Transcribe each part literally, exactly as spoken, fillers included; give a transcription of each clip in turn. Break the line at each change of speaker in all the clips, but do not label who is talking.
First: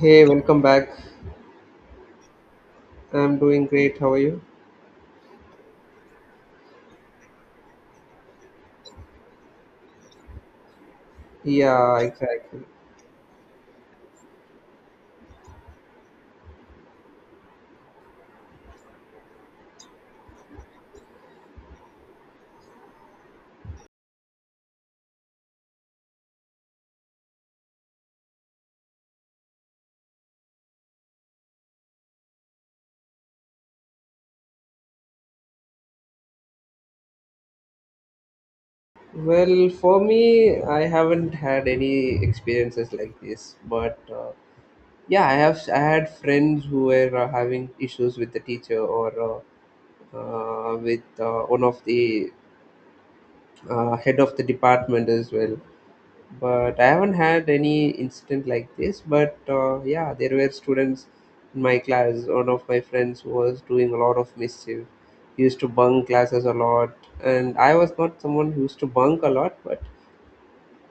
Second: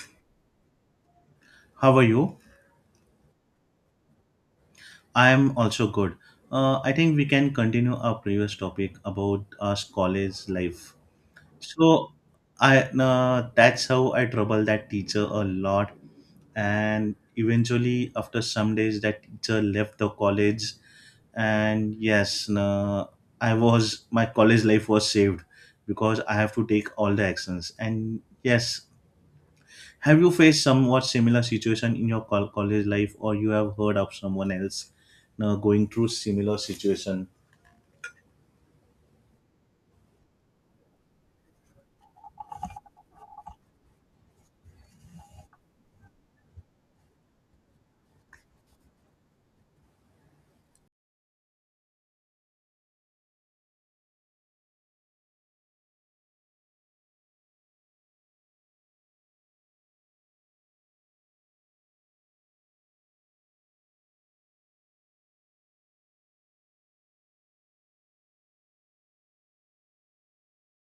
Hey, welcome back.
How are you?
I'm doing great. How are you?
I am also good. Uh, I think we can continue our previous topic about us college life.
Yeah,
So,
exactly.
I uh, that's how I trouble that teacher a lot, and eventually, after some days, that teacher left the college, and yes, uh, I was my college life was saved because I have to take all the actions, and yes, have you faced somewhat similar situation in your col- college life, or you have heard of someone else uh, going through similar situation?
Well, for me, I haven't had any experiences like this, but uh, yeah, I have. I had friends who were uh, having issues with the teacher or uh, uh, with uh, one of the uh, head of the department as well. But I haven't had any incident like this. But uh, yeah, there were students in my class. One of my friends was doing a lot of mischief. He used to bunk classes a lot, and I was not someone who used to bunk a lot, but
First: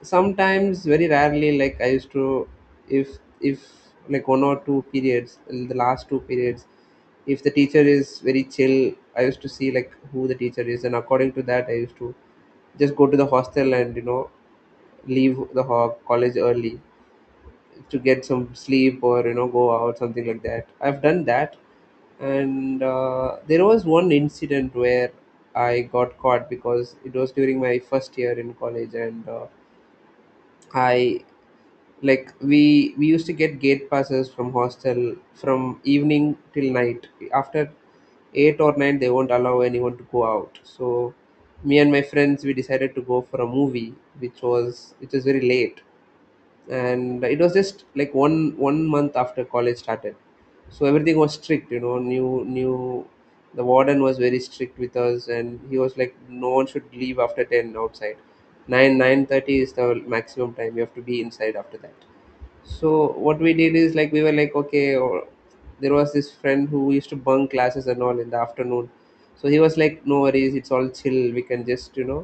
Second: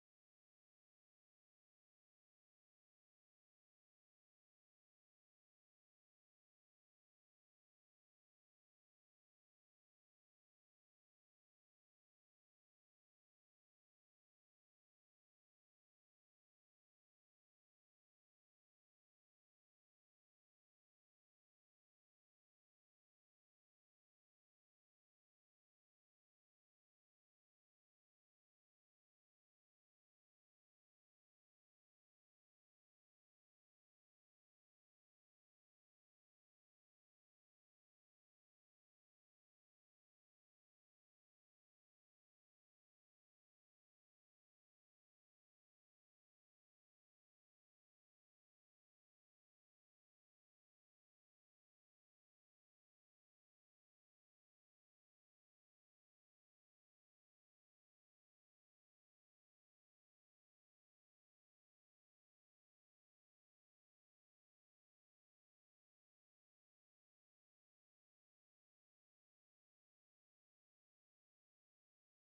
sometimes, very rarely, like I used to, if if like one or two periods, the last two periods, if the teacher is very chill, I used to see like who the teacher is, and according to that, I used to just go to the hostel and you know leave the ho- college early to get some sleep or you know go out something like that. I've done that, and uh, there was one incident where I got caught because it was during my first year in college, and uh, I like we we used to get gate passes from hostel from evening till night. After eight or nine they won't allow anyone to go out, so me and my friends we decided to go for a movie which was, which was very late. And it was just like one one month after college started, so everything was strict, you know, new new the warden was very strict with us and he was like, no one should leave after ten outside. 9, nine thirty is the maximum time you have to be inside after that. So what we did is like, we were like okay, or there was this friend who used to bunk classes and all in the afternoon, so he was like, no worries, it's all chill, we can just, you know,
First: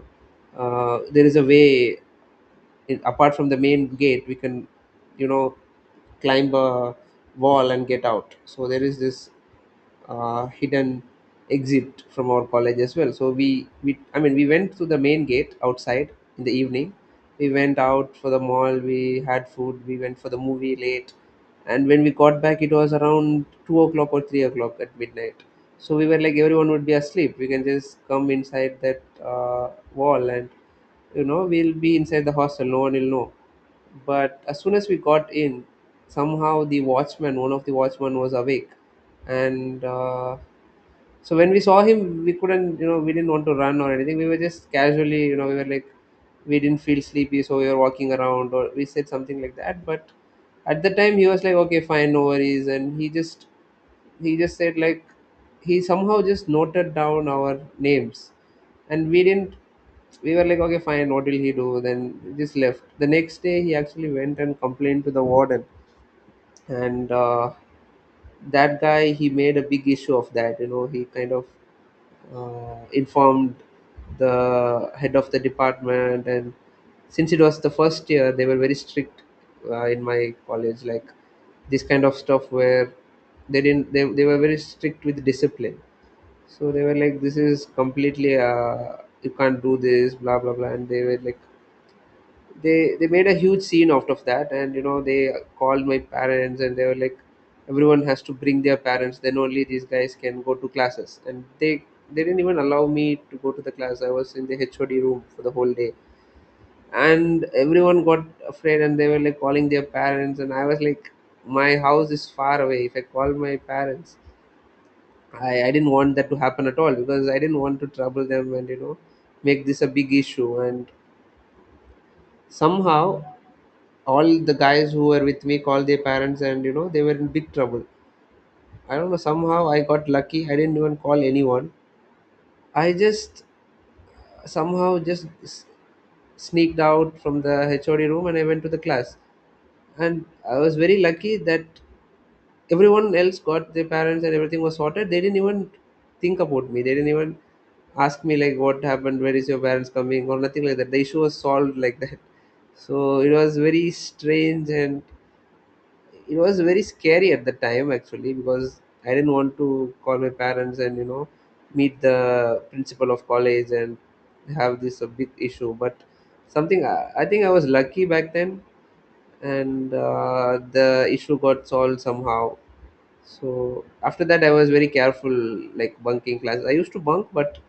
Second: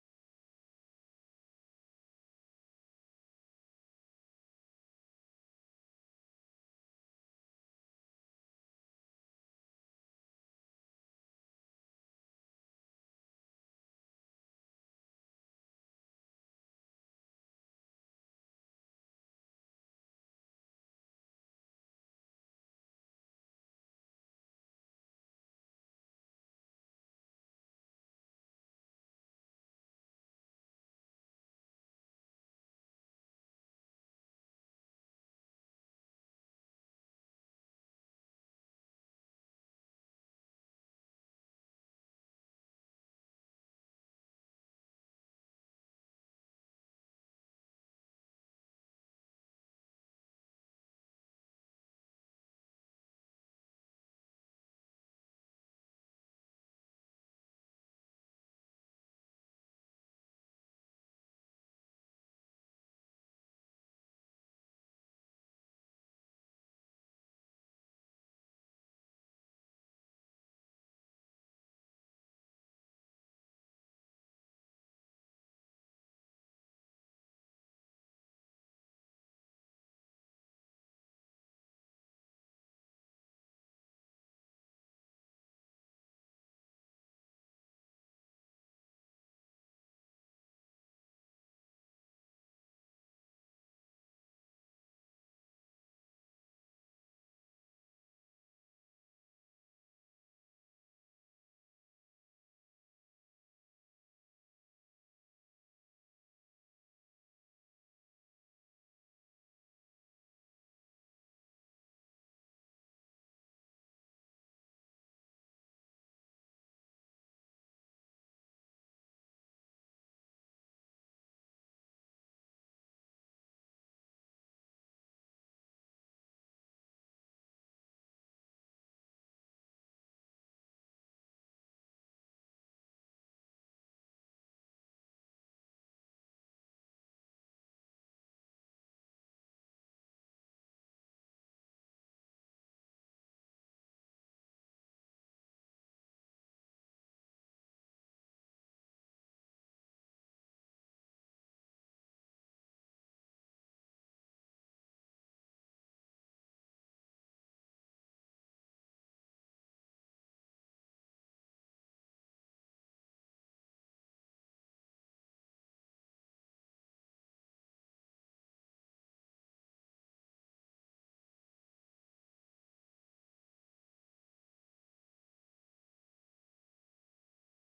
uh, there is a way, it, apart from the main gate we can, you know, climb a wall and get out. So there is this uh, hidden exit from our college as well. So we, we I mean we went to the main gate outside in the evening. We went out for the mall. We had food. We went for the movie late, and when we got back, it was around two o'clock or three o'clock at midnight. So we were like, everyone would be asleep. We can just come inside that uh, wall, and you know we'll be inside the hostel. No one will know. But as soon as we got in, somehow the watchman, one of the watchman was awake. And uh, so when we saw him, we couldn't, you know, we didn't want to run or anything. We were just casually, you know, we were like, we didn't feel sleepy so we were walking around, or we said something like that. But at the time he was like, okay fine, no worries. And he just he just said like, he somehow just noted down our names. And we didn't, we were like, okay fine, what will he do? Then we just left. The next day he actually went and complained to the warden. And uh, that guy, he made a big issue of that, you know. He kind of uh, informed the head of the department. And since it was the first year they were very strict uh, in my college, like this kind of stuff where they didn't they, they were very strict with discipline. So they were like, this is completely uh, you can't do this, blah blah blah. And they were like, they they made a huge scene out of that, and you know they called my parents. And they were like, everyone has to bring their parents, then only these guys can go to classes. And they they didn't even allow me to go to the class. I was in the HOD room for the whole day, and everyone got afraid and they were like calling their parents. And I was like, my house is far away. If I call my parents, i i didn't want that to happen at all, because I didn't want to trouble them and you know make this a big issue. And somehow all the guys who were with me called their parents, and you know they were in big trouble. I don't know, somehow I got lucky. I didn't even call anyone. I just somehow just s- sneaked out from the HOD room and I went to the class. And I was very lucky that everyone else got their parents and everything was sorted. They didn't even think about me. They didn't even ask me like what happened, where is your parents coming or nothing like that. The issue was solved like that. So it was very strange, and it was very scary at the time actually, because I didn't want to call my parents and you know meet the principal of college and have this a big issue. But something, i, I think I was lucky back then. And uh, the issue got solved somehow. So after that I was very careful. Like bunking classes I used to bunk, but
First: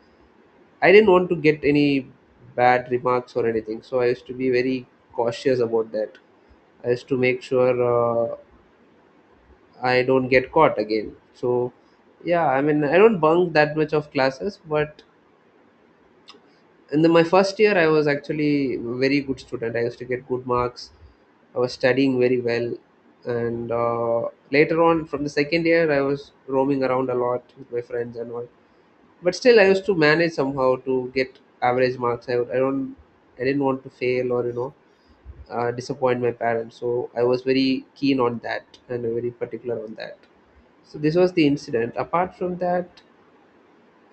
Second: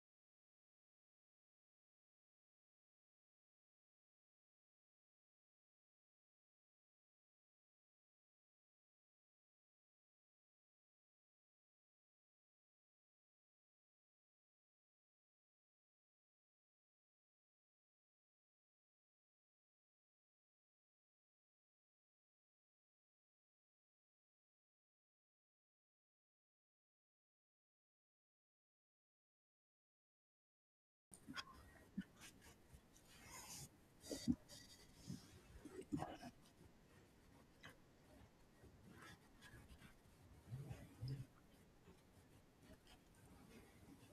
I didn't want to get any bad remarks or anything, so I used to be very cautious about that. I used to make sure uh, I don't get caught again. So, yeah, I mean, I don't bunk that much of classes, but in the, my first year, I was actually a very good student. I used to get good marks. I was studying very well, and uh, later on, from the second year, I was roaming around a lot with my friends and all. But still, I used to manage somehow to get average marks. I, I don't, I didn't want to fail or you know uh, disappoint my parents. So I was very keen on that and very particular on that. So this was the incident. Apart from that,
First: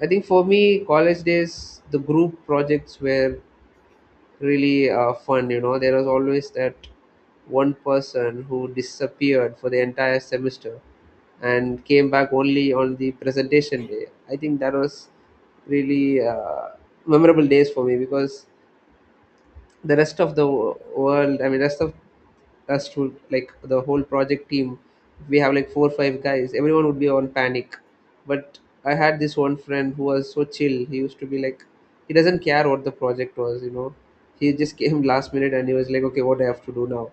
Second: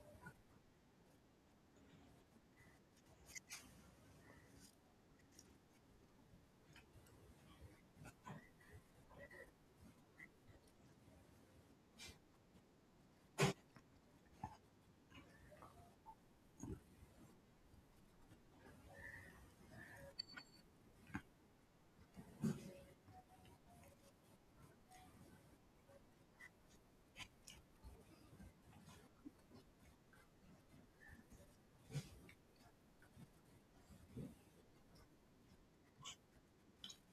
I think for me, college days, the group projects were really uh, fun. You know, there was always that one person who disappeared for the entire semester and came back only on the presentation day. I think that was really uh, memorable days for me, because the rest of the wo- world, I mean, rest of us to like the whole project team, we have like four or five guys. Everyone would be on panic, but I had this one friend who was so chill. He used to be like, he doesn't care what the project was. You know, he just came last minute and he was like, okay, what do I have to do now?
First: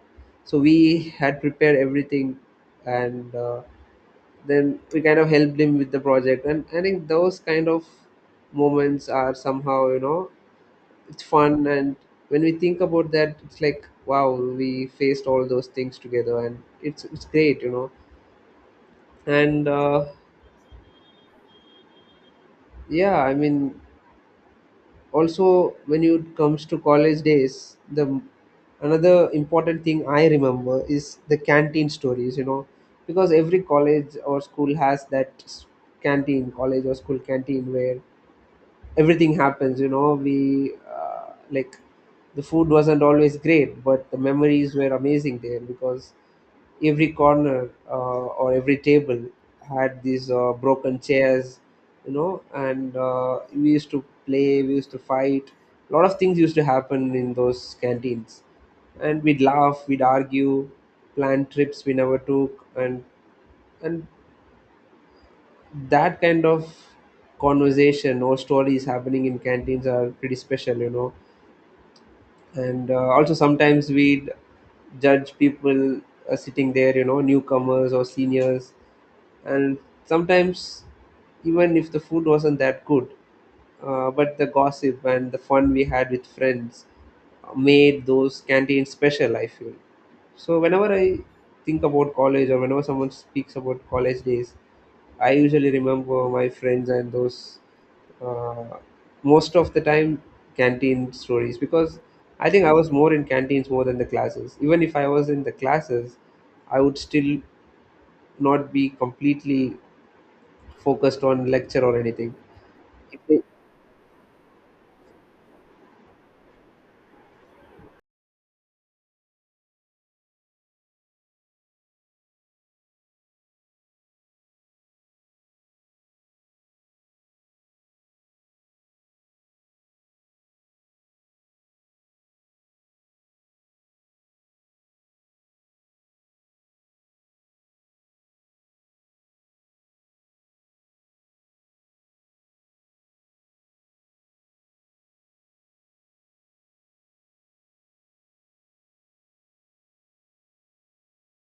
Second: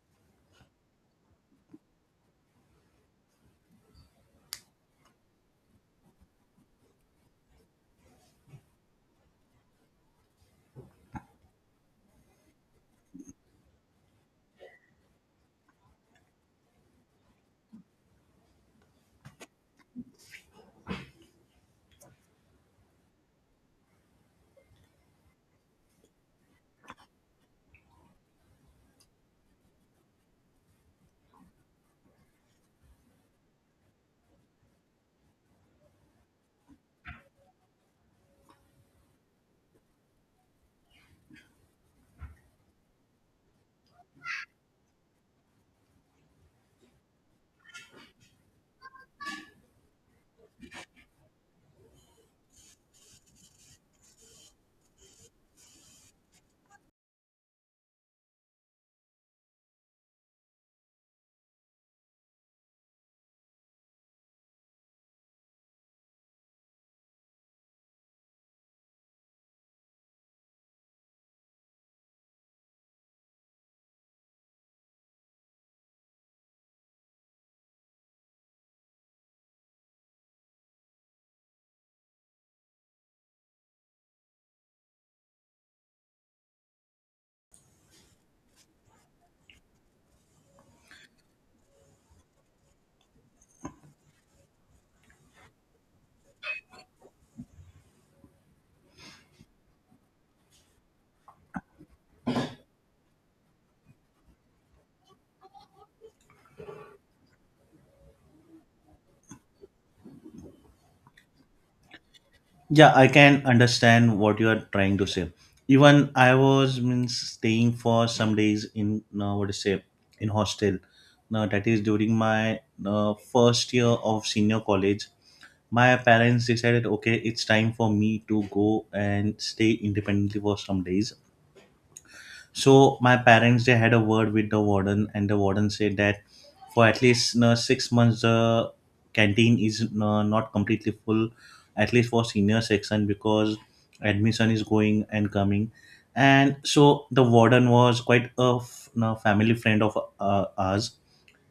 So we had prepared everything, and uh, then we kind of helped him with the project. And I think those kind of moments are somehow, you know, it's fun. And when we think about that, it's like wow, we faced all those things together, and it's it's great, you know. And uh, yeah, I mean, also when it comes to college days, the another important thing I remember is the canteen stories, you know. Because every college or school has that s- canteen, college or school canteen where everything happens, you know. We uh, like the food wasn't always great, but the memories were amazing there. Because every corner uh, or every table had these uh, broken chairs, you know. And uh, we used to play, we used to fight. A lot of things used to happen in those canteens, and we'd laugh, we'd argue, plan trips we never took. And and that kind of conversation or stories happening in canteens are pretty special, you know. And uh, also sometimes we would judge people uh, sitting there, you know, newcomers or seniors. And sometimes, even if the food wasn't that good, uh, but the gossip and the fun we had with friends made those canteens special, I feel. So whenever I think about college, or whenever someone speaks about college days, I usually remember my friends and those uh, most of the time canteen stories. Because I think I was more in canteens more than the classes. Even if I was in the classes, I would still not be completely focused on lecture or anything.
Yeah, I can understand what you are trying to say. Even I was means staying for some days in uh, what to say in hostel. Now that is during my uh, first year of senior college. My parents decided, okay, it's time for me to go and stay independently for some days. So my parents, they had a word with the warden, and the warden said that for at least uh, six months, the canteen is uh, not completely full, at least for senior section because admission is going and coming, and so the warden was quite a f- uh, family friend of uh, ours.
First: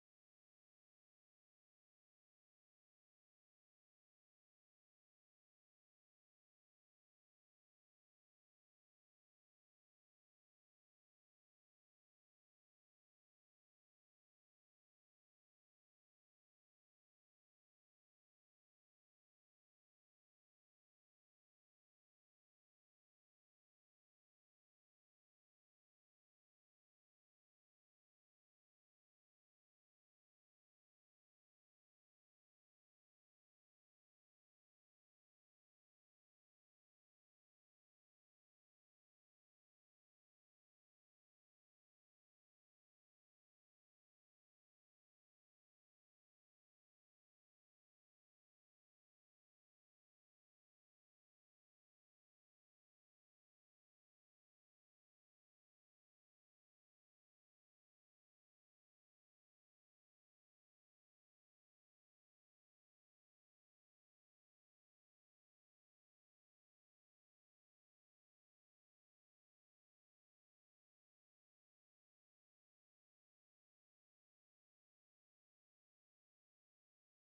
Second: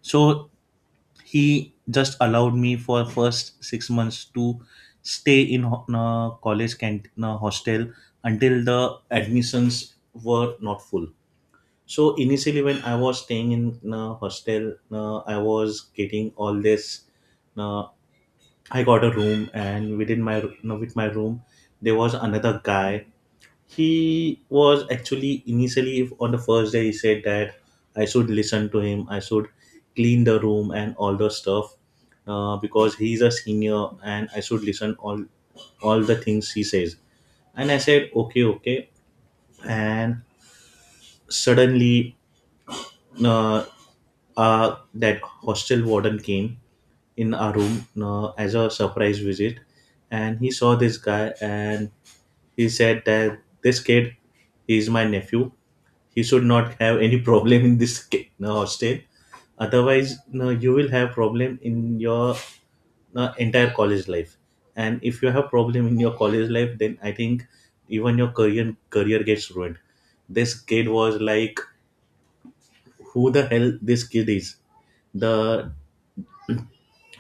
So he just allowed me for first six months to stay in ho- uh, college canteen uh, hostel until the admissions were not full. So initially, when I was staying in a hostel, uh, I was getting all this. Uh, I got a room, and within my uh, with my room, there was another guy. He was actually initially on the first day. He said that I should listen to him. I should clean the room and all the stuff uh, because he's a senior, and I should listen all all the things he says. And I said, okay, okay. And suddenly, uh, uh, that hostel warden came in our room uh, as a surprise visit, and he saw this guy, and he said that this kid is my nephew. He should not have any problem in this ki- no, hostel. Otherwise no, you will have problem in your no, entire college life. And if you have problem in your college life, then I think even your career career gets ruined. This kid was like, who the hell this kid is. the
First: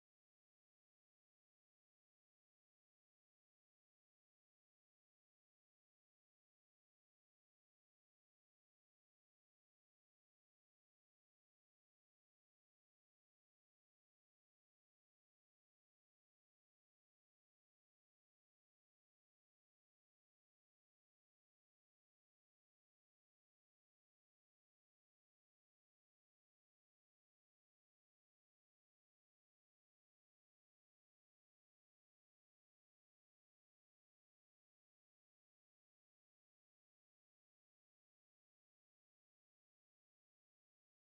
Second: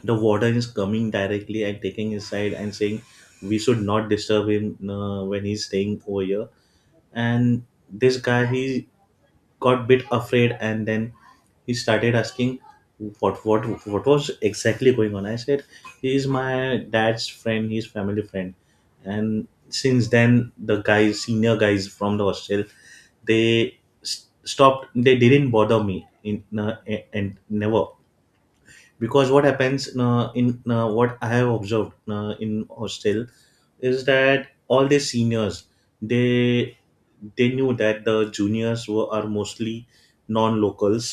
the warden is coming directly and taking his side and saying we should not disturb him uh, when he's staying over here. And this guy, he got bit afraid, and then he started asking what what what was exactly going on. I said, he's my dad's friend, he's family friend. And since then the guys senior guys from the hostel, they s- stopped. They didn't bother me in uh, and never, because what happens uh, in uh, what I have observed uh, in hostel is that all the seniors, they they knew that the juniors were are mostly non-locals,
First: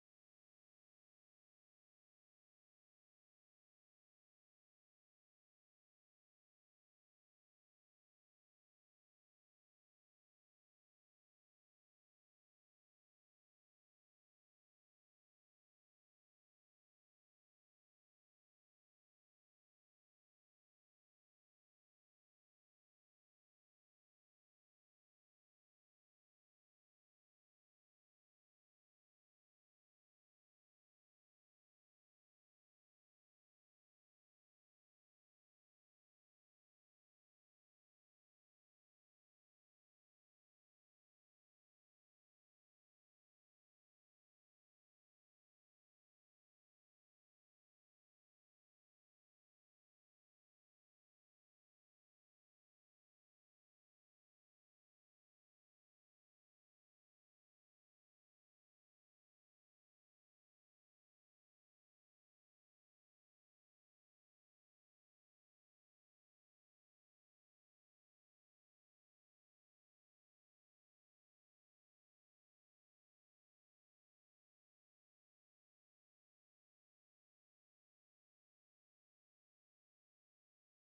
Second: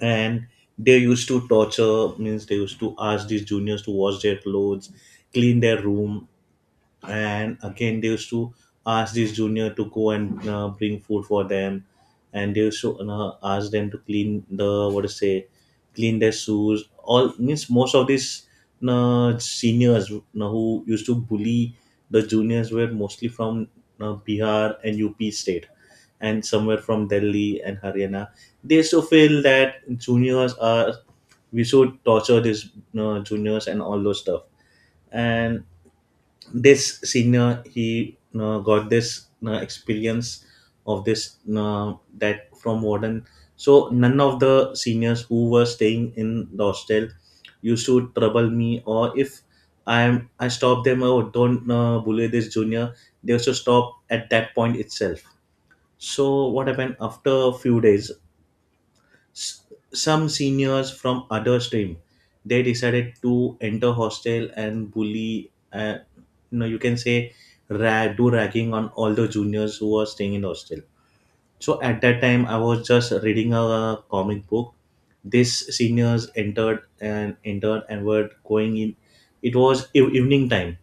and they used to torture, means they used to ask these juniors to wash their clothes, clean their room, and again they used to ask this junior to go and uh, bring food for them, and they used to uh, ask them to clean the what to say, clean their shoes, all, means most of these uh, seniors, you who used to bully the juniors were mostly from uh, Bihar and UP state and somewhere from Delhi and Haryana. They used to feel that juniors are, we should torture these uh, juniors and all those stuff. And this senior, he uh, got this uh, experience of this uh, that from warden. So none of the seniors who were staying in the hostel used to trouble me, or if I am, I stop them, oh don't uh, bully this junior, they also stop at that point itself. So what happened, after a few days, s- some seniors from other stream, they decided to enter hostel and bully, uh, you know, you can say rag, do ragging on all the juniors who were staying in the hostel. So at that time I was just reading a comic book. These seniors entered and entered and were going in. It was ev- evening time.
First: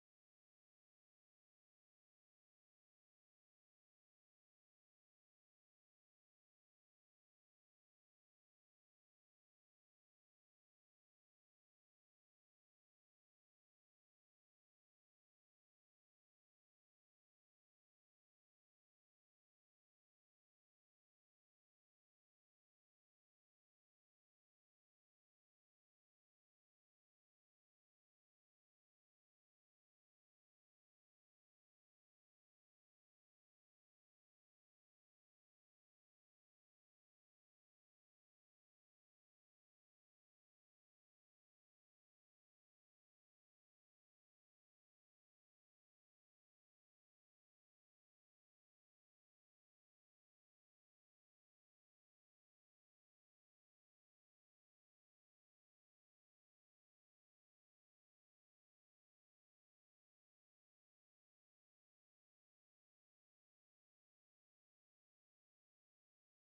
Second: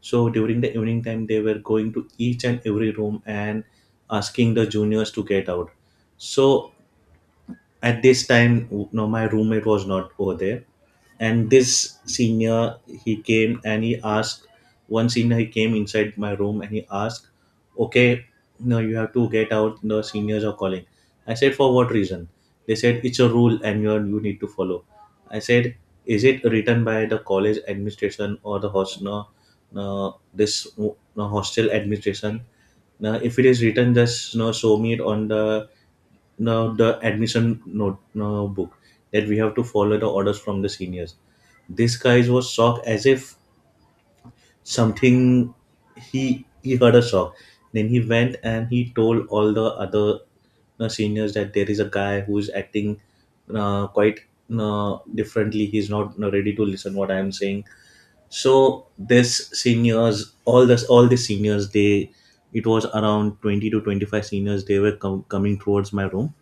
So during the evening time, they were going to each and every room and asking the juniors to get out. So at this time no, my roommate was not over there. And this senior, he came and he asked, one senior, he came inside my room and he asked, okay no, you have to get out, the seniors are calling. I said, for what reason? They said, it's a rule and you are, you need to follow. I said, is it written by the college administration or the host no, no this no, hostel administration? Now if it is written, just you know, show me it on the, now the admission note no book, that we have to follow the orders from the seniors. This guy was shocked as if something, he he heard a shock. Then he went and he told all the other uh, seniors that there is a guy who is acting uh, quite uh, differently. He's not uh, ready to listen what I am saying. So this seniors, all this, all the seniors, they, it was around twenty to twenty five seniors. They were com- coming towards my room.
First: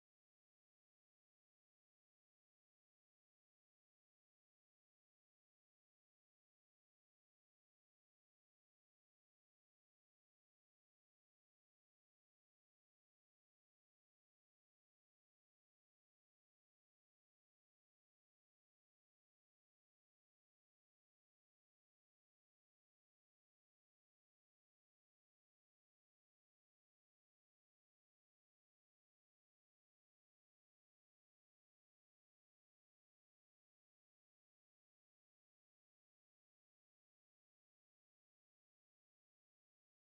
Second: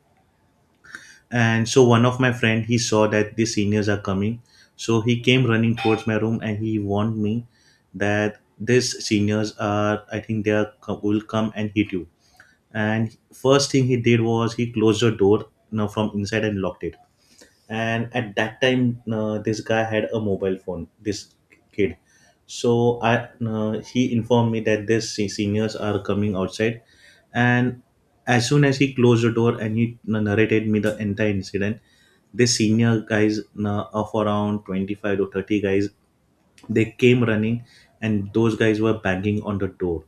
And so one of my friend, he saw that the seniors are coming. So he came running towards my room and he warned me that these seniors are, I think they are, will come and hit you. And first thing he did was he closed the door, you know, from inside and locked it. And at that time, uh, this guy had a mobile phone, this kid. So i uh, he informed me that these se- seniors are coming outside. And as soon as he closed the door and he uh, narrated me the entire incident, this senior guys, uh, of around twenty five to thirty guys, they came running, and those guys were banging on the door.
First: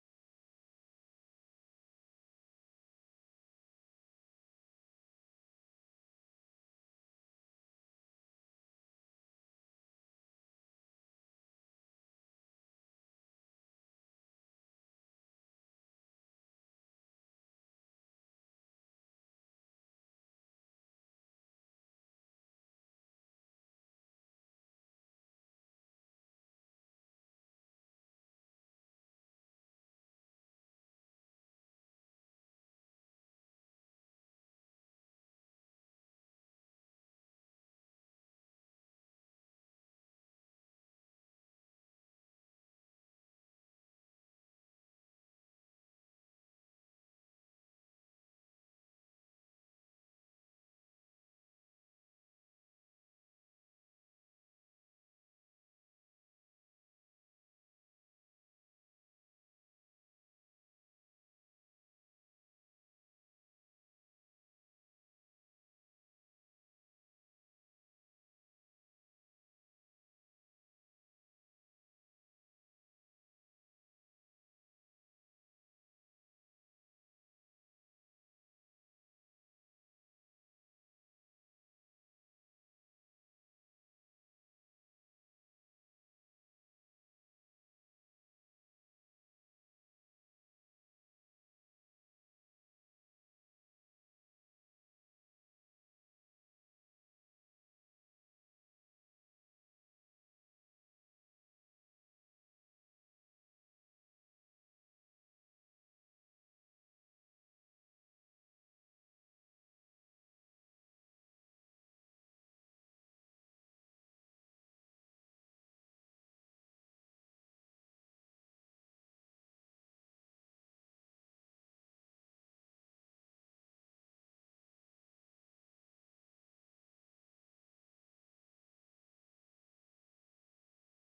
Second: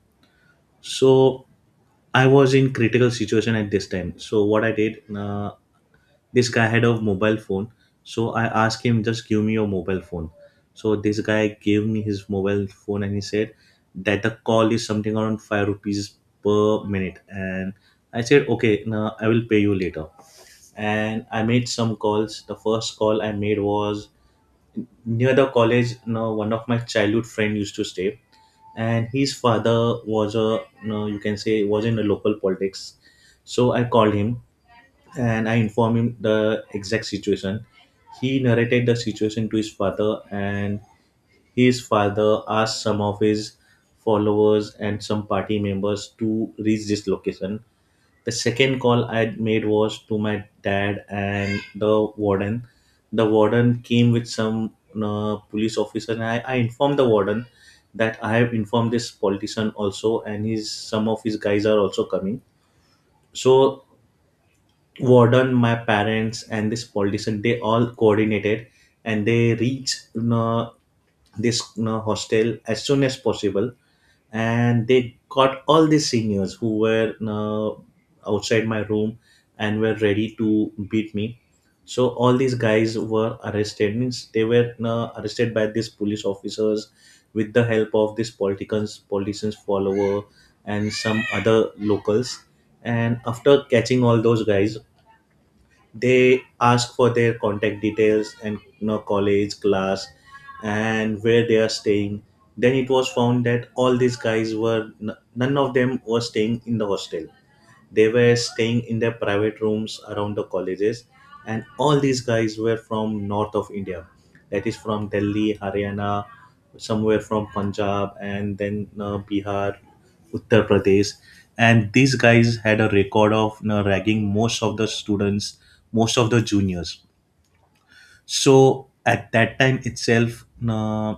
So I was in critical situation at this time. So what I did, uh, this guy had a mobile phone, so I asked him, just give me your mobile phone. So this guy gave me his mobile phone and he said that the call is something around five rupees per minute. And I said, okay, now I will pay you later. And I made some calls. The first call I made was near the college, you know, one of my childhood friend used to stay, and his father was a, you know, you can say, was in the local politics. So I called him and I informed him the exact situation. He narrated the situation to his father, and his father asked some of his followers and some party members to reach this location. The second call I made was to my dad and the warden. The warden came with some uh, police officer, and I, I informed the warden that I have informed this politician also, and his some of his guys are also coming. So warden, my parents and this politician, they all coordinated and they reached you, this you hostel as soon as possible. And they got all the seniors who were you, outside my room and were ready to beat me. So all these guys were arrested, means they were you, arrested by these police officers with the help of these politicians, politicians follower and some other locals. And after catching all those guys, they ask for their contact details and you know, college class and where they are staying. Then it was found that all these guys were n- none of them were staying in the hostel. They were staying in their private rooms around the colleges. And all these guys were from north of India, that is from Delhi, Haryana, somewhere from Punjab, and then uh, Bihar, Uttar Pradesh. And these guys had a record of, you know, ragging most of the students, most of the juniors. So at that time itself, uh,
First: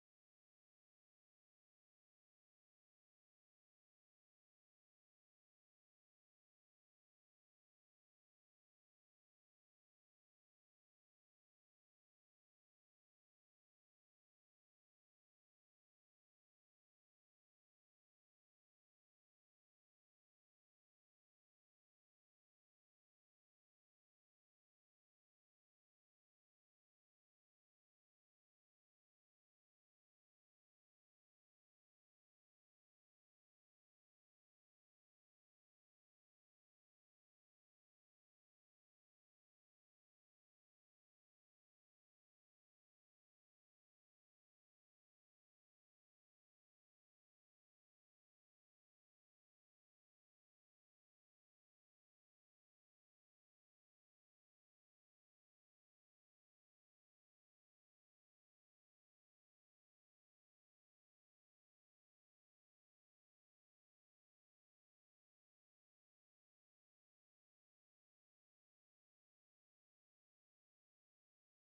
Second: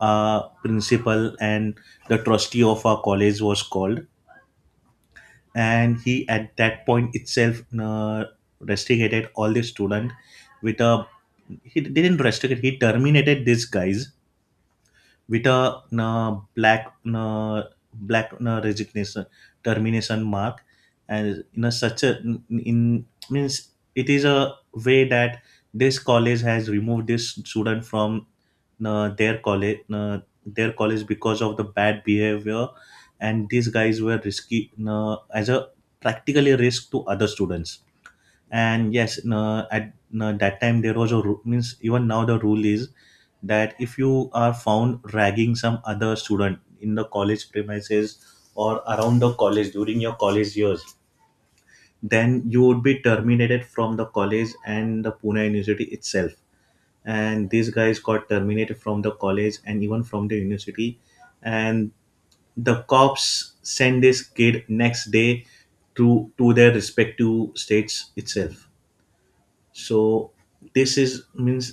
our principal and the trustee of our college was called, and he at that point itself uh, restricted all the student with a, he didn't restrict, he terminated these guys with a uh, black uh, black uh, resignation termination mark, and in a such a, in, means it is a way that this college has removed this student from uh, their college, uh, their college because of the bad behavior. And these guys were risky, uh, as a, practically risk to other students. And yes no, at no, that time there was a rule, means even now the rule is that if you are found ragging some other student in the college premises or around the college during your college years, then you would be terminated from the college and the Pune university itself. And these guys got terminated from the college and even from the university. And the cops send this kid next day to to their respective states itself. So this is means,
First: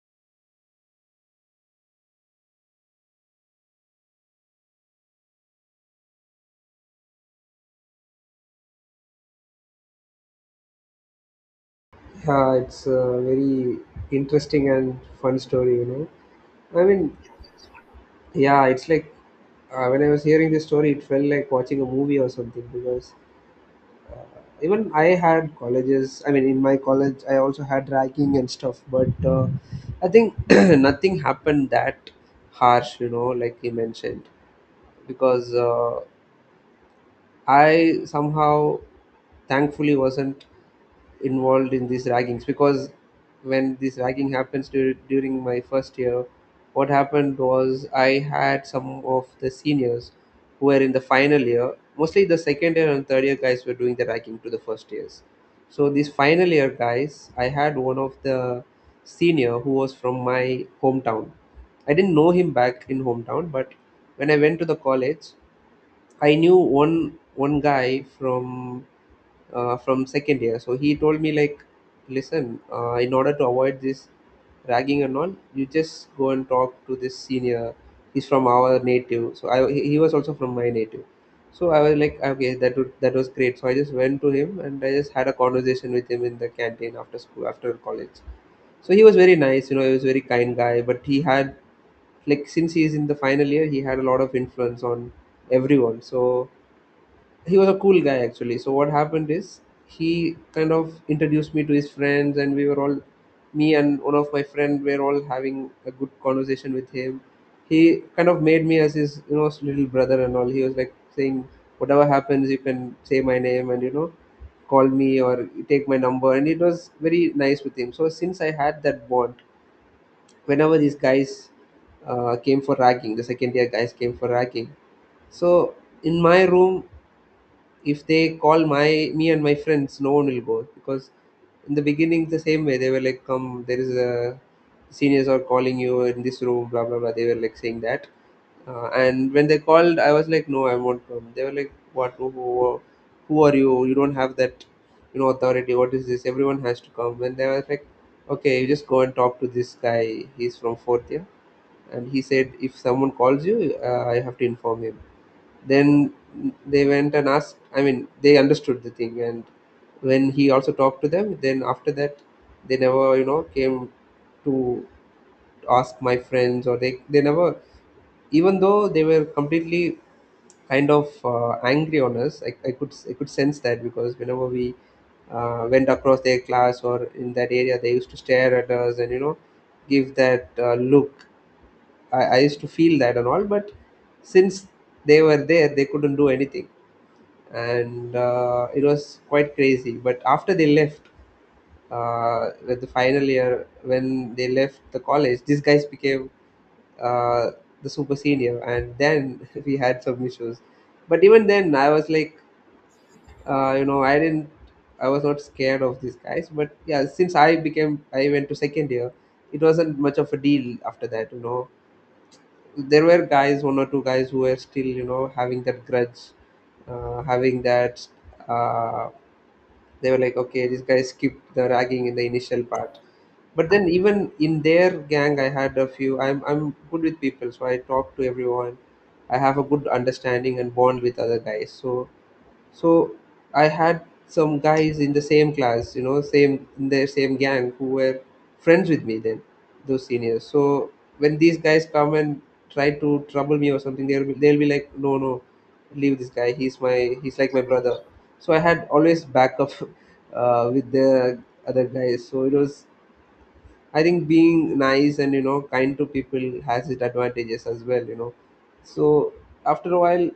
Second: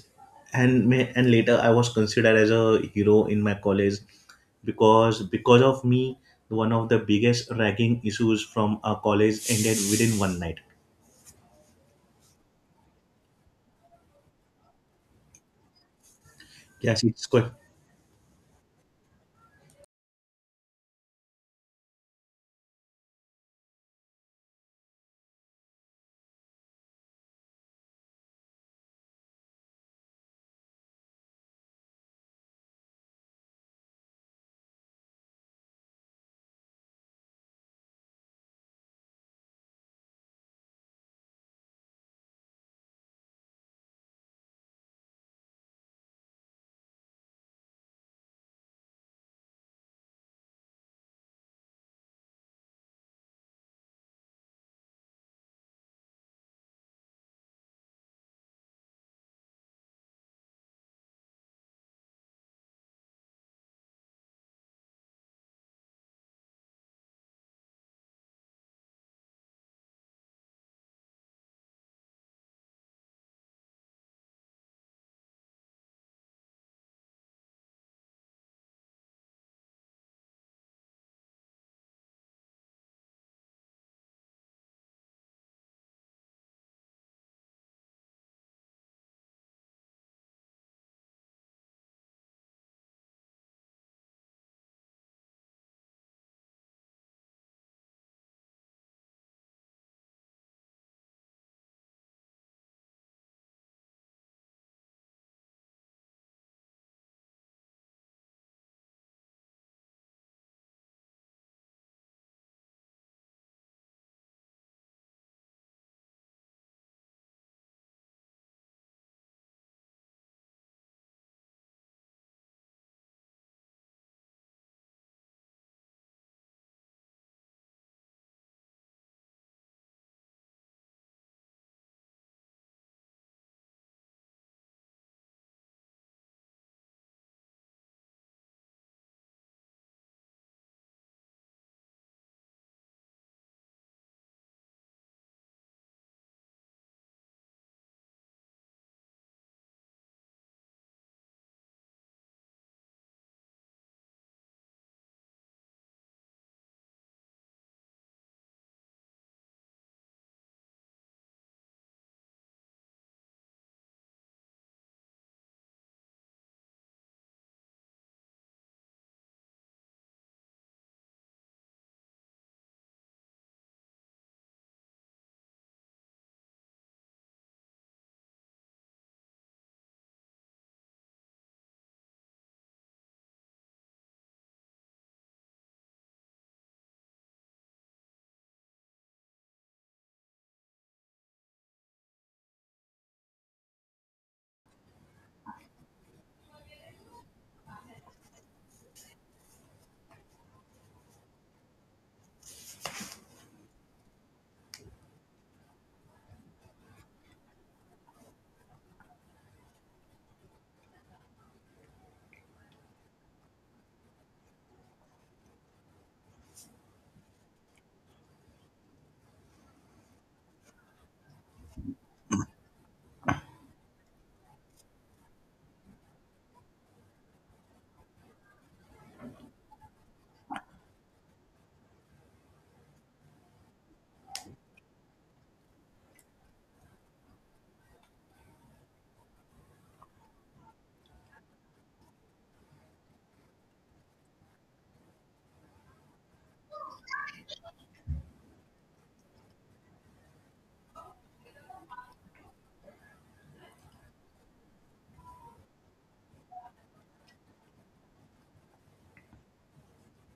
and may, and later I was considered as a hero in my college because because of me one of the biggest ragging issues from our college ended within one night.
Yeah, it's a very interesting and fun story, you know. I
Yes,
mean,
it's good.
yeah, it's like uh, when I was hearing this story, it felt like watching a movie or something. Because even I had colleges. I mean, in my college, I also had ragging and stuff, but uh, I think nothing happened that harsh, you know, like you mentioned, because uh, I somehow thankfully wasn't involved in these raggings because when this ragging happens dur- during my first year, what happened was I had some of the seniors who were in the final year. Mostly the second year and third year guys were doing the ragging to the first years. So these final year guys, I had one of the senior who was from my hometown. I didn't know him back in hometown, but when I went to the college, I knew one one guy from uh, from second year. So he told me like, listen, uh, in order to avoid this ragging and all, you just go and talk to this senior. He's from our native, so I he he was also from my native. So I was like, okay, that would, that was great. So I just went to him and I just had a conversation with him in the canteen after school, after college. So he was very nice, you know, he was a very kind guy. But he had, like, since he is in the final year, he had a lot of influence on everyone. So he was a cool guy actually. So what happened is he kind of introduced me to his friends and we were all, me and one of my friend were all having a good conversation with him. He kind of made me as his, you know, little brother and all. He was like saying, whatever happens you can say my name and, you know, call me or take my number. And it was very nice with him. So since I had that bond, whenever these guys uh, came for ragging, the second year guys came for ragging, so in my room, if they call my me and my friends, no one will go. Because in the beginning, the same way they were like, "Come, there is a seniors are calling you in this room," blah blah blah. They were like saying that, uh, and when they called, I was like, "No, I won't come." They were like, "What? Who, who, who are you? You don't have that, you know, authority. What is this? Everyone has to come." And they were like, "Okay, you just go and talk to this guy. He's from fourth year." And he said, if someone calls you, uh, I have to inform him. Then they went and asked. I mean, they understood the thing, and when he also talked to them, then after that, they never, you know, came to ask my friends. Or they they never, even though they were completely kind of uh, angry on us. I, I could, i could sense that, because whenever we uh, went across their class or in that area, they used to stare at us and, you know, give that uh, look. I, I used to feel that and all, but since they were there, they couldn't do anything, and uh, it was quite crazy. But after they left, uh, with the final year, when they left the college, these guys became uh, the super senior, and then we had some issues. But even then, I was like, uh, you know, I didn't, I was not scared of these guys. But yeah, since I became, I went to second year. It wasn't much of a deal after that, you know, there were guys, one or two guys who were still, you know, having that grudge, uh, having that. Uh, they were like, okay, this guy skipped the ragging in the initial part. But then even in their gang, I had a few. I'm I'm good with people, so I talk to everyone. I have a good understanding and bond with other guys. So so I had some guys in the same class, you know, same in their same gang, who were friends with me then, those seniors. So when these guys come and try to trouble me or something, they'll be, they'll be like, no, no, leave this guy. He's my he's like my brother. So I had always backup uh, with the other guys. So it was, I think being nice and, you know, kind to people has its advantages as well, you know. So after a while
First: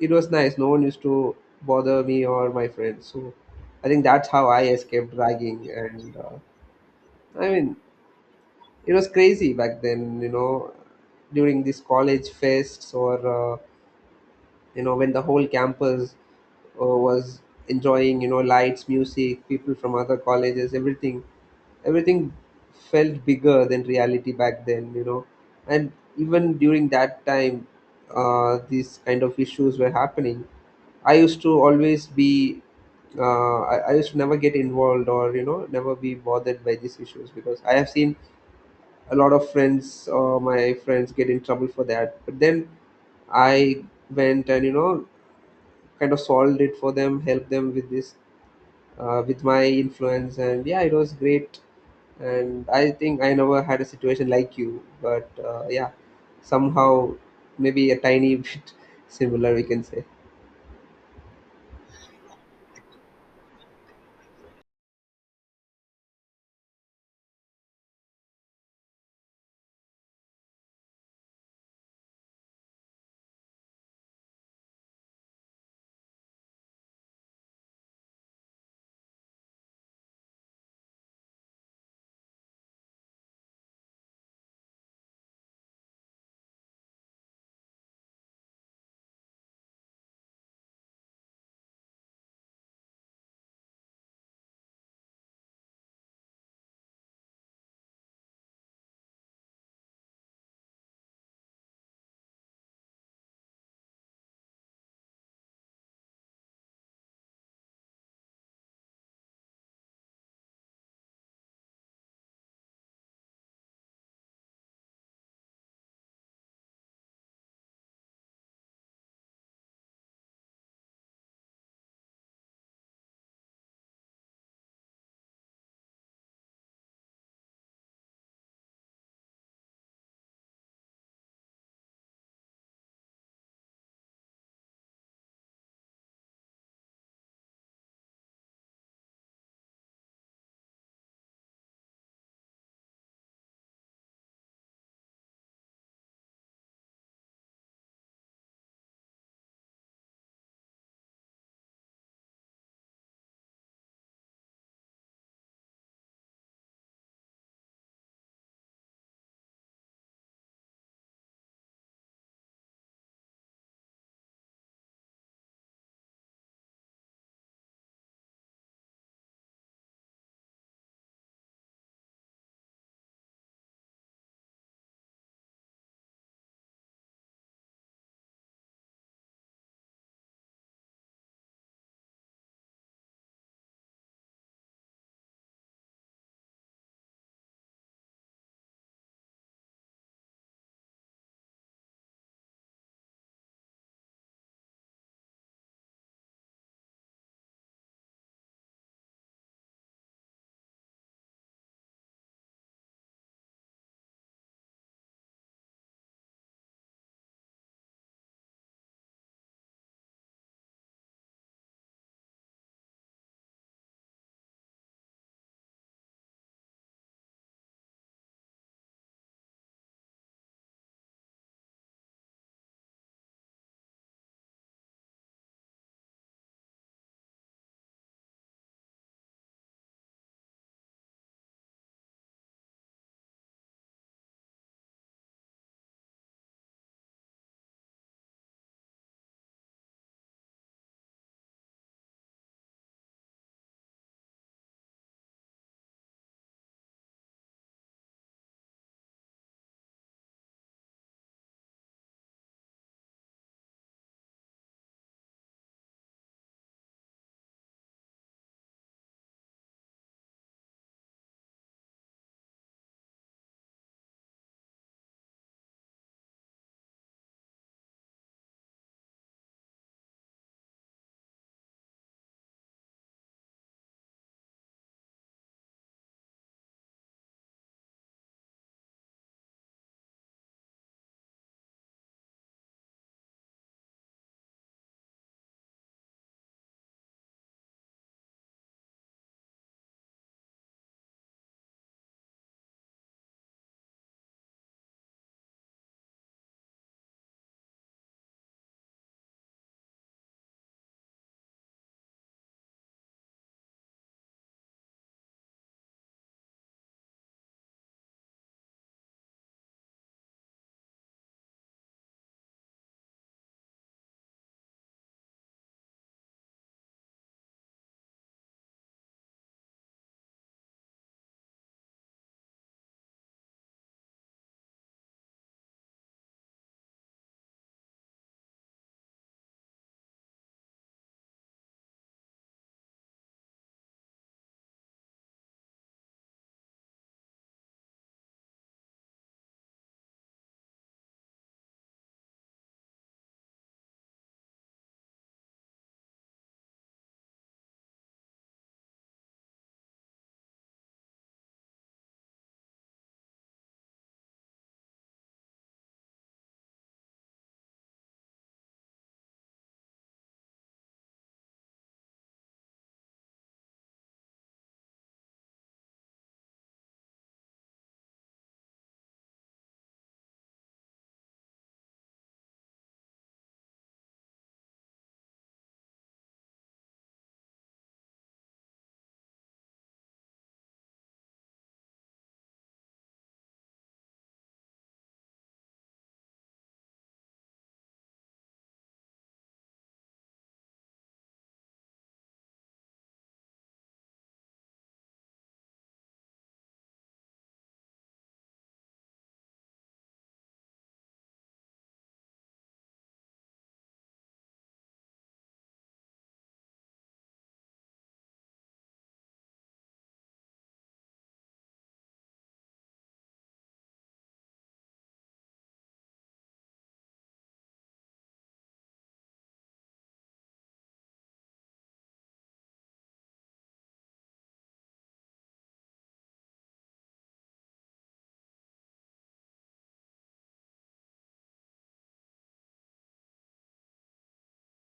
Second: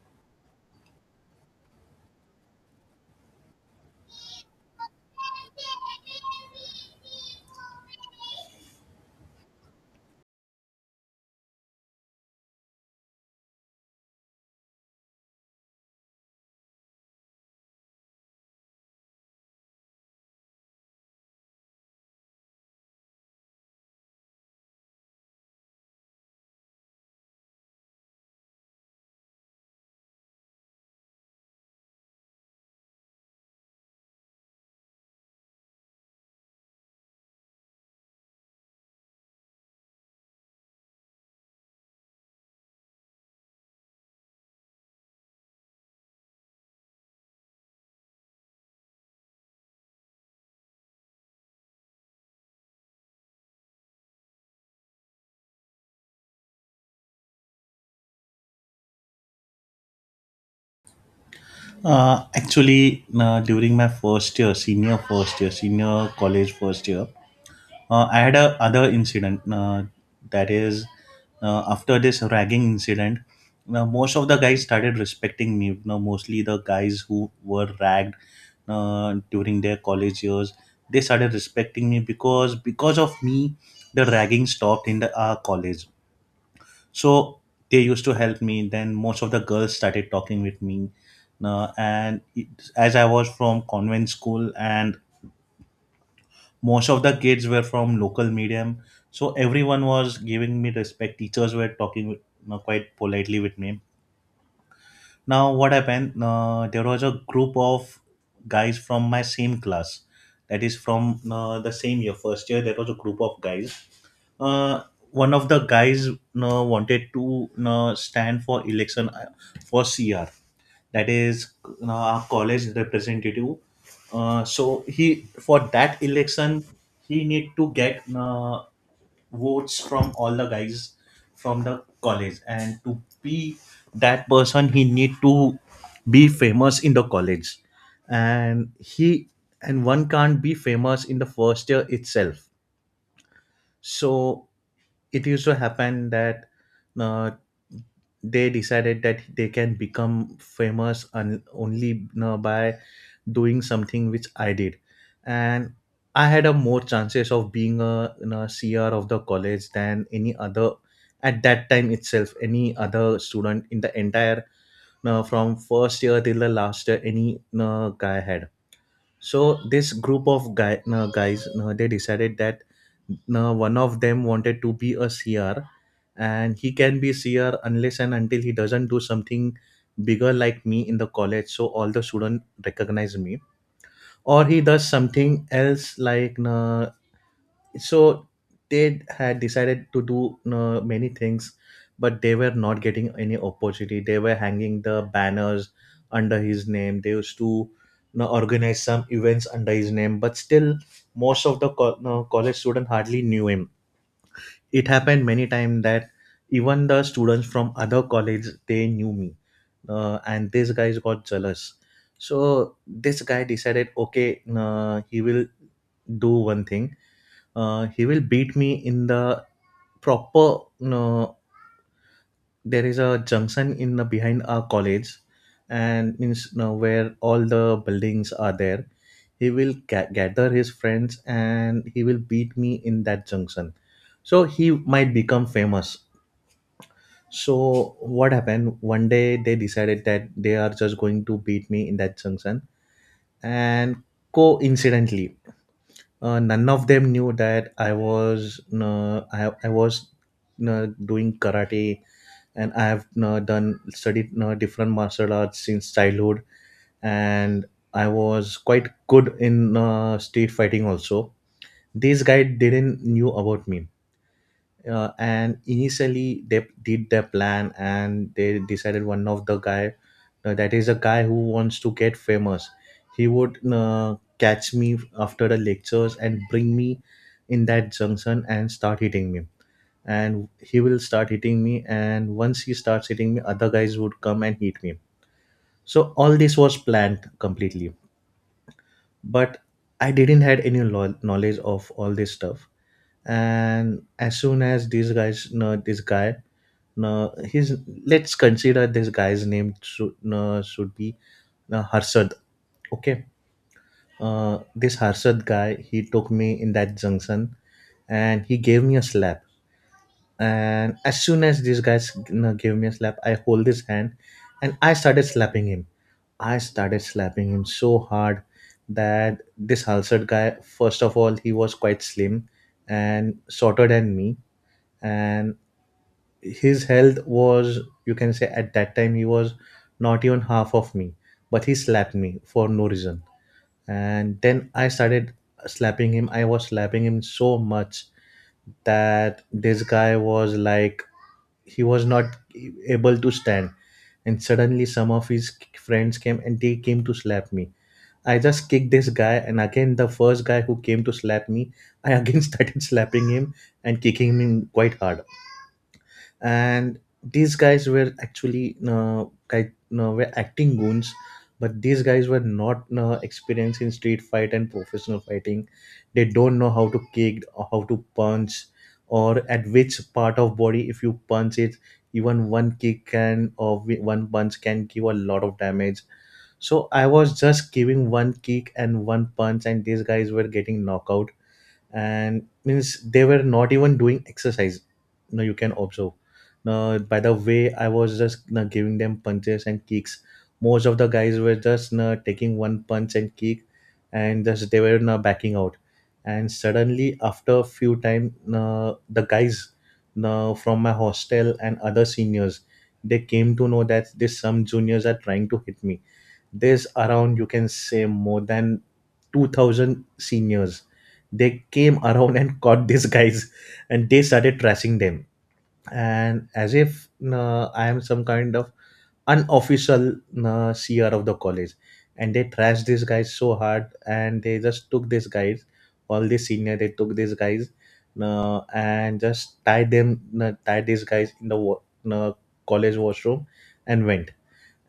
it was nice. No one used to bother me or my friends. So I think that's how I escaped ragging. And uh, I mean, it was crazy back then, you know, during these college fests or uh, you know, when the whole campus uh, was enjoying, you know, lights, music, people from other colleges, everything everything felt bigger than reality back then, you know. And even during that time uh, these kind of issues were happening. I used to always be, uh, I, I used to never get involved or, you know, never be bothered by these issues, because I have seen a lot of friends or my friends get in trouble for that. But then I went and, you know, kind of solved it for them, helped them with this, uh, with my influence, and yeah, it was great. And I think I never had a situation like you, but uh, yeah, somehow maybe a tiny bit similar, we can say.
uh, actually, uh, during my first year, senior first year, senior college first year, Uh, I had a other incident, uh, that is uh, after this ragging incident, uh, most of the guys started respecting me. You know, mostly the guys who were ragged uh, during their college years, they started respecting me because because of me, the ragging stopped in the uh, college. So they used to help me. Then most of the girls started talking with me, uh, and it, as I was from convent school and most of the kids were from local medium, so everyone was giving me respect, teachers were talking, you know, quite politely with me. Now, what happened? Uh, there was a group of guys from my same class, that is from uh, the same year, first year. There was a group of guys. Uh, one of the guys, you know, wanted to, you know, stand for election uh, for C R, that is, you know, our college representative. Uh, so he for that election, he need to get uh, votes from all the guys from the college, and to be that person he need to be famous in the college. and he and one can't be famous in the first year itself. So it used to happen that uh, they decided that they can become famous un- only you by doing something which I did, and I had a more chances of being a, you know, C R of the college than any other at that time itself. Any other student in the entire, you, from first year till the last year, any you guy had. So this group of guy, no, guys no, they decided that no, one of them wanted to be a CR, and he can be CR unless and until he doesn't do something bigger like me in the college so all the students recognize me, or he does something else like no, so they had decided to do uh, many things, but they were not getting any opportunity. They were hanging the banners under his name, they used to, you know, organize some events under his name, but still most of the co- you know, college students hardly knew him. It happened many times that even the students from other college they knew me, uh, and these guys got jealous. So this guy decided okay, uh, he will do one thing, uh, he will beat me in the proper, you know, there is a junction in the behind our college and means, you know, where all the buildings are there. He will ga- gather his friends and he will beat me in that junction. So he might become famous. So what happened one day they decided that they are just going to beat me in that junction. And coincidentally uh, none of them knew that I was uh, I, I was uh, doing karate, and I have uh, done studied uh, different martial arts since childhood. And I was quite good in uh, street fighting also. These guys didn't knew about me, uh, and initially they did their plan and they decided one of the guy, uh, that is a guy who wants to get famous, he would uh, catch me after the lectures and bring me in that junction and start hitting me, and he will start hitting me, and once he starts hitting me other guys would come and hit me. So all this was planned completely. But I didn't had any lo- knowledge of all this stuff. And as soon as these guys no, this guy uh, his, let's consider this guy's name should uh, should be uh, Harshad. Okay, uh, this Harshad guy, he took me in that junction and he gave me a slap. And as soon as this guy s- you gave me a slap, I hold his hand and I started slapping him. I started slapping him so hard that this Halsad guy, first of all, he was quite slim and shorter than me, and his health was, you can say, at that time he was not even half of me. But he slapped me for no reason, and then I started slapping him. I was slapping him so much that this guy was like, he was not able to stand. And suddenly some of his friends came and they came to slap me. I just kicked this guy, and again the first guy who came to slap me, I again started slapping him and kicking him quite hard. And these guys were actually uh, guy, no, were acting goons. But these guys were not uh, experienced in street fight and professional fighting, they don't know how to kick or how to punch, or at which part of body if you punch it, even one kick can, or wi- one punch can give a lot of damage. So I was just giving one kick and one punch and these guys were getting knockout. And means they were not even doing exercise no, you can observe no, by the way I was just no, giving them punches and kicks. Most of the guys were just no, taking one punch and kick, and just they were no, backing out. And suddenly after a few time no, the guys no, from my hostel and other seniors, they came to know that this, some juniors are trying to hit me. There's around, you can say more than two thousand seniors, they came around and caught these guys and they started trashing them. And as if uh, I am some kind of unofficial uh, CR of the college, and they trashed these guys so hard and they just took these guys, all these senior they took these guys, uh, and just tied them uh, tied these guys in the wa- uh, college washroom, and went.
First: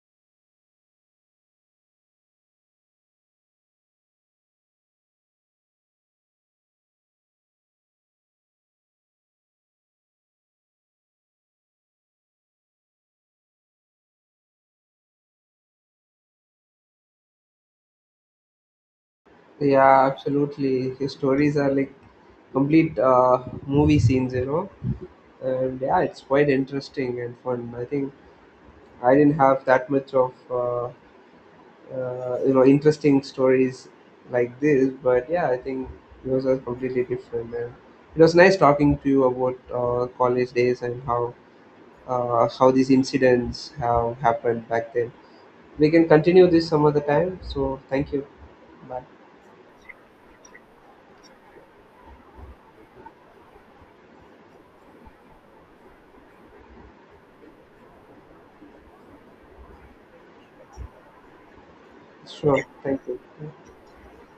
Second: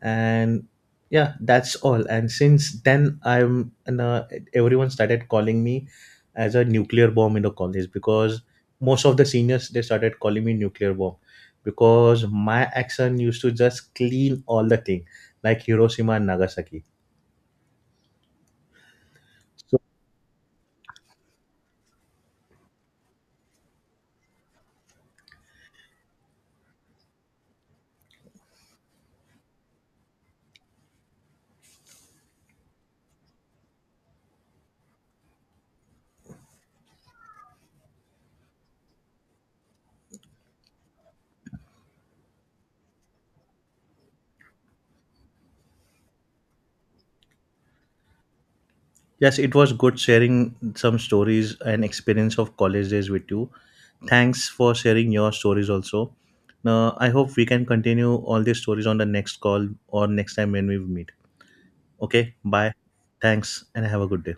And yeah, that's all. And since then I'm, and uh, everyone started calling me as a nuclear bomb in the college because most of the seniors they started calling me nuclear bomb because my action used to just clean all the thing like Hiroshima and Nagasaki. So
Yeah, absolutely. His stories are like complete uh, movie scenes, you know, and yeah, it's quite interesting and fun. I think I didn't have that much of. Uh, uh, you know, interesting stories like this, but yeah, I think yours are completely different. And it was nice talking to you about uh, college days and how uh, how these incidents have happened back then. We can continue this some other time. So thank you. Bye.
yes, it was good sharing some stories and experience of college days with you. Thanks for sharing your stories also. Now I hope we can continue all these stories on the next call or next time when we meet. Okay,
Sure,
bye.
thank
Thanks,
you.
and have a good day.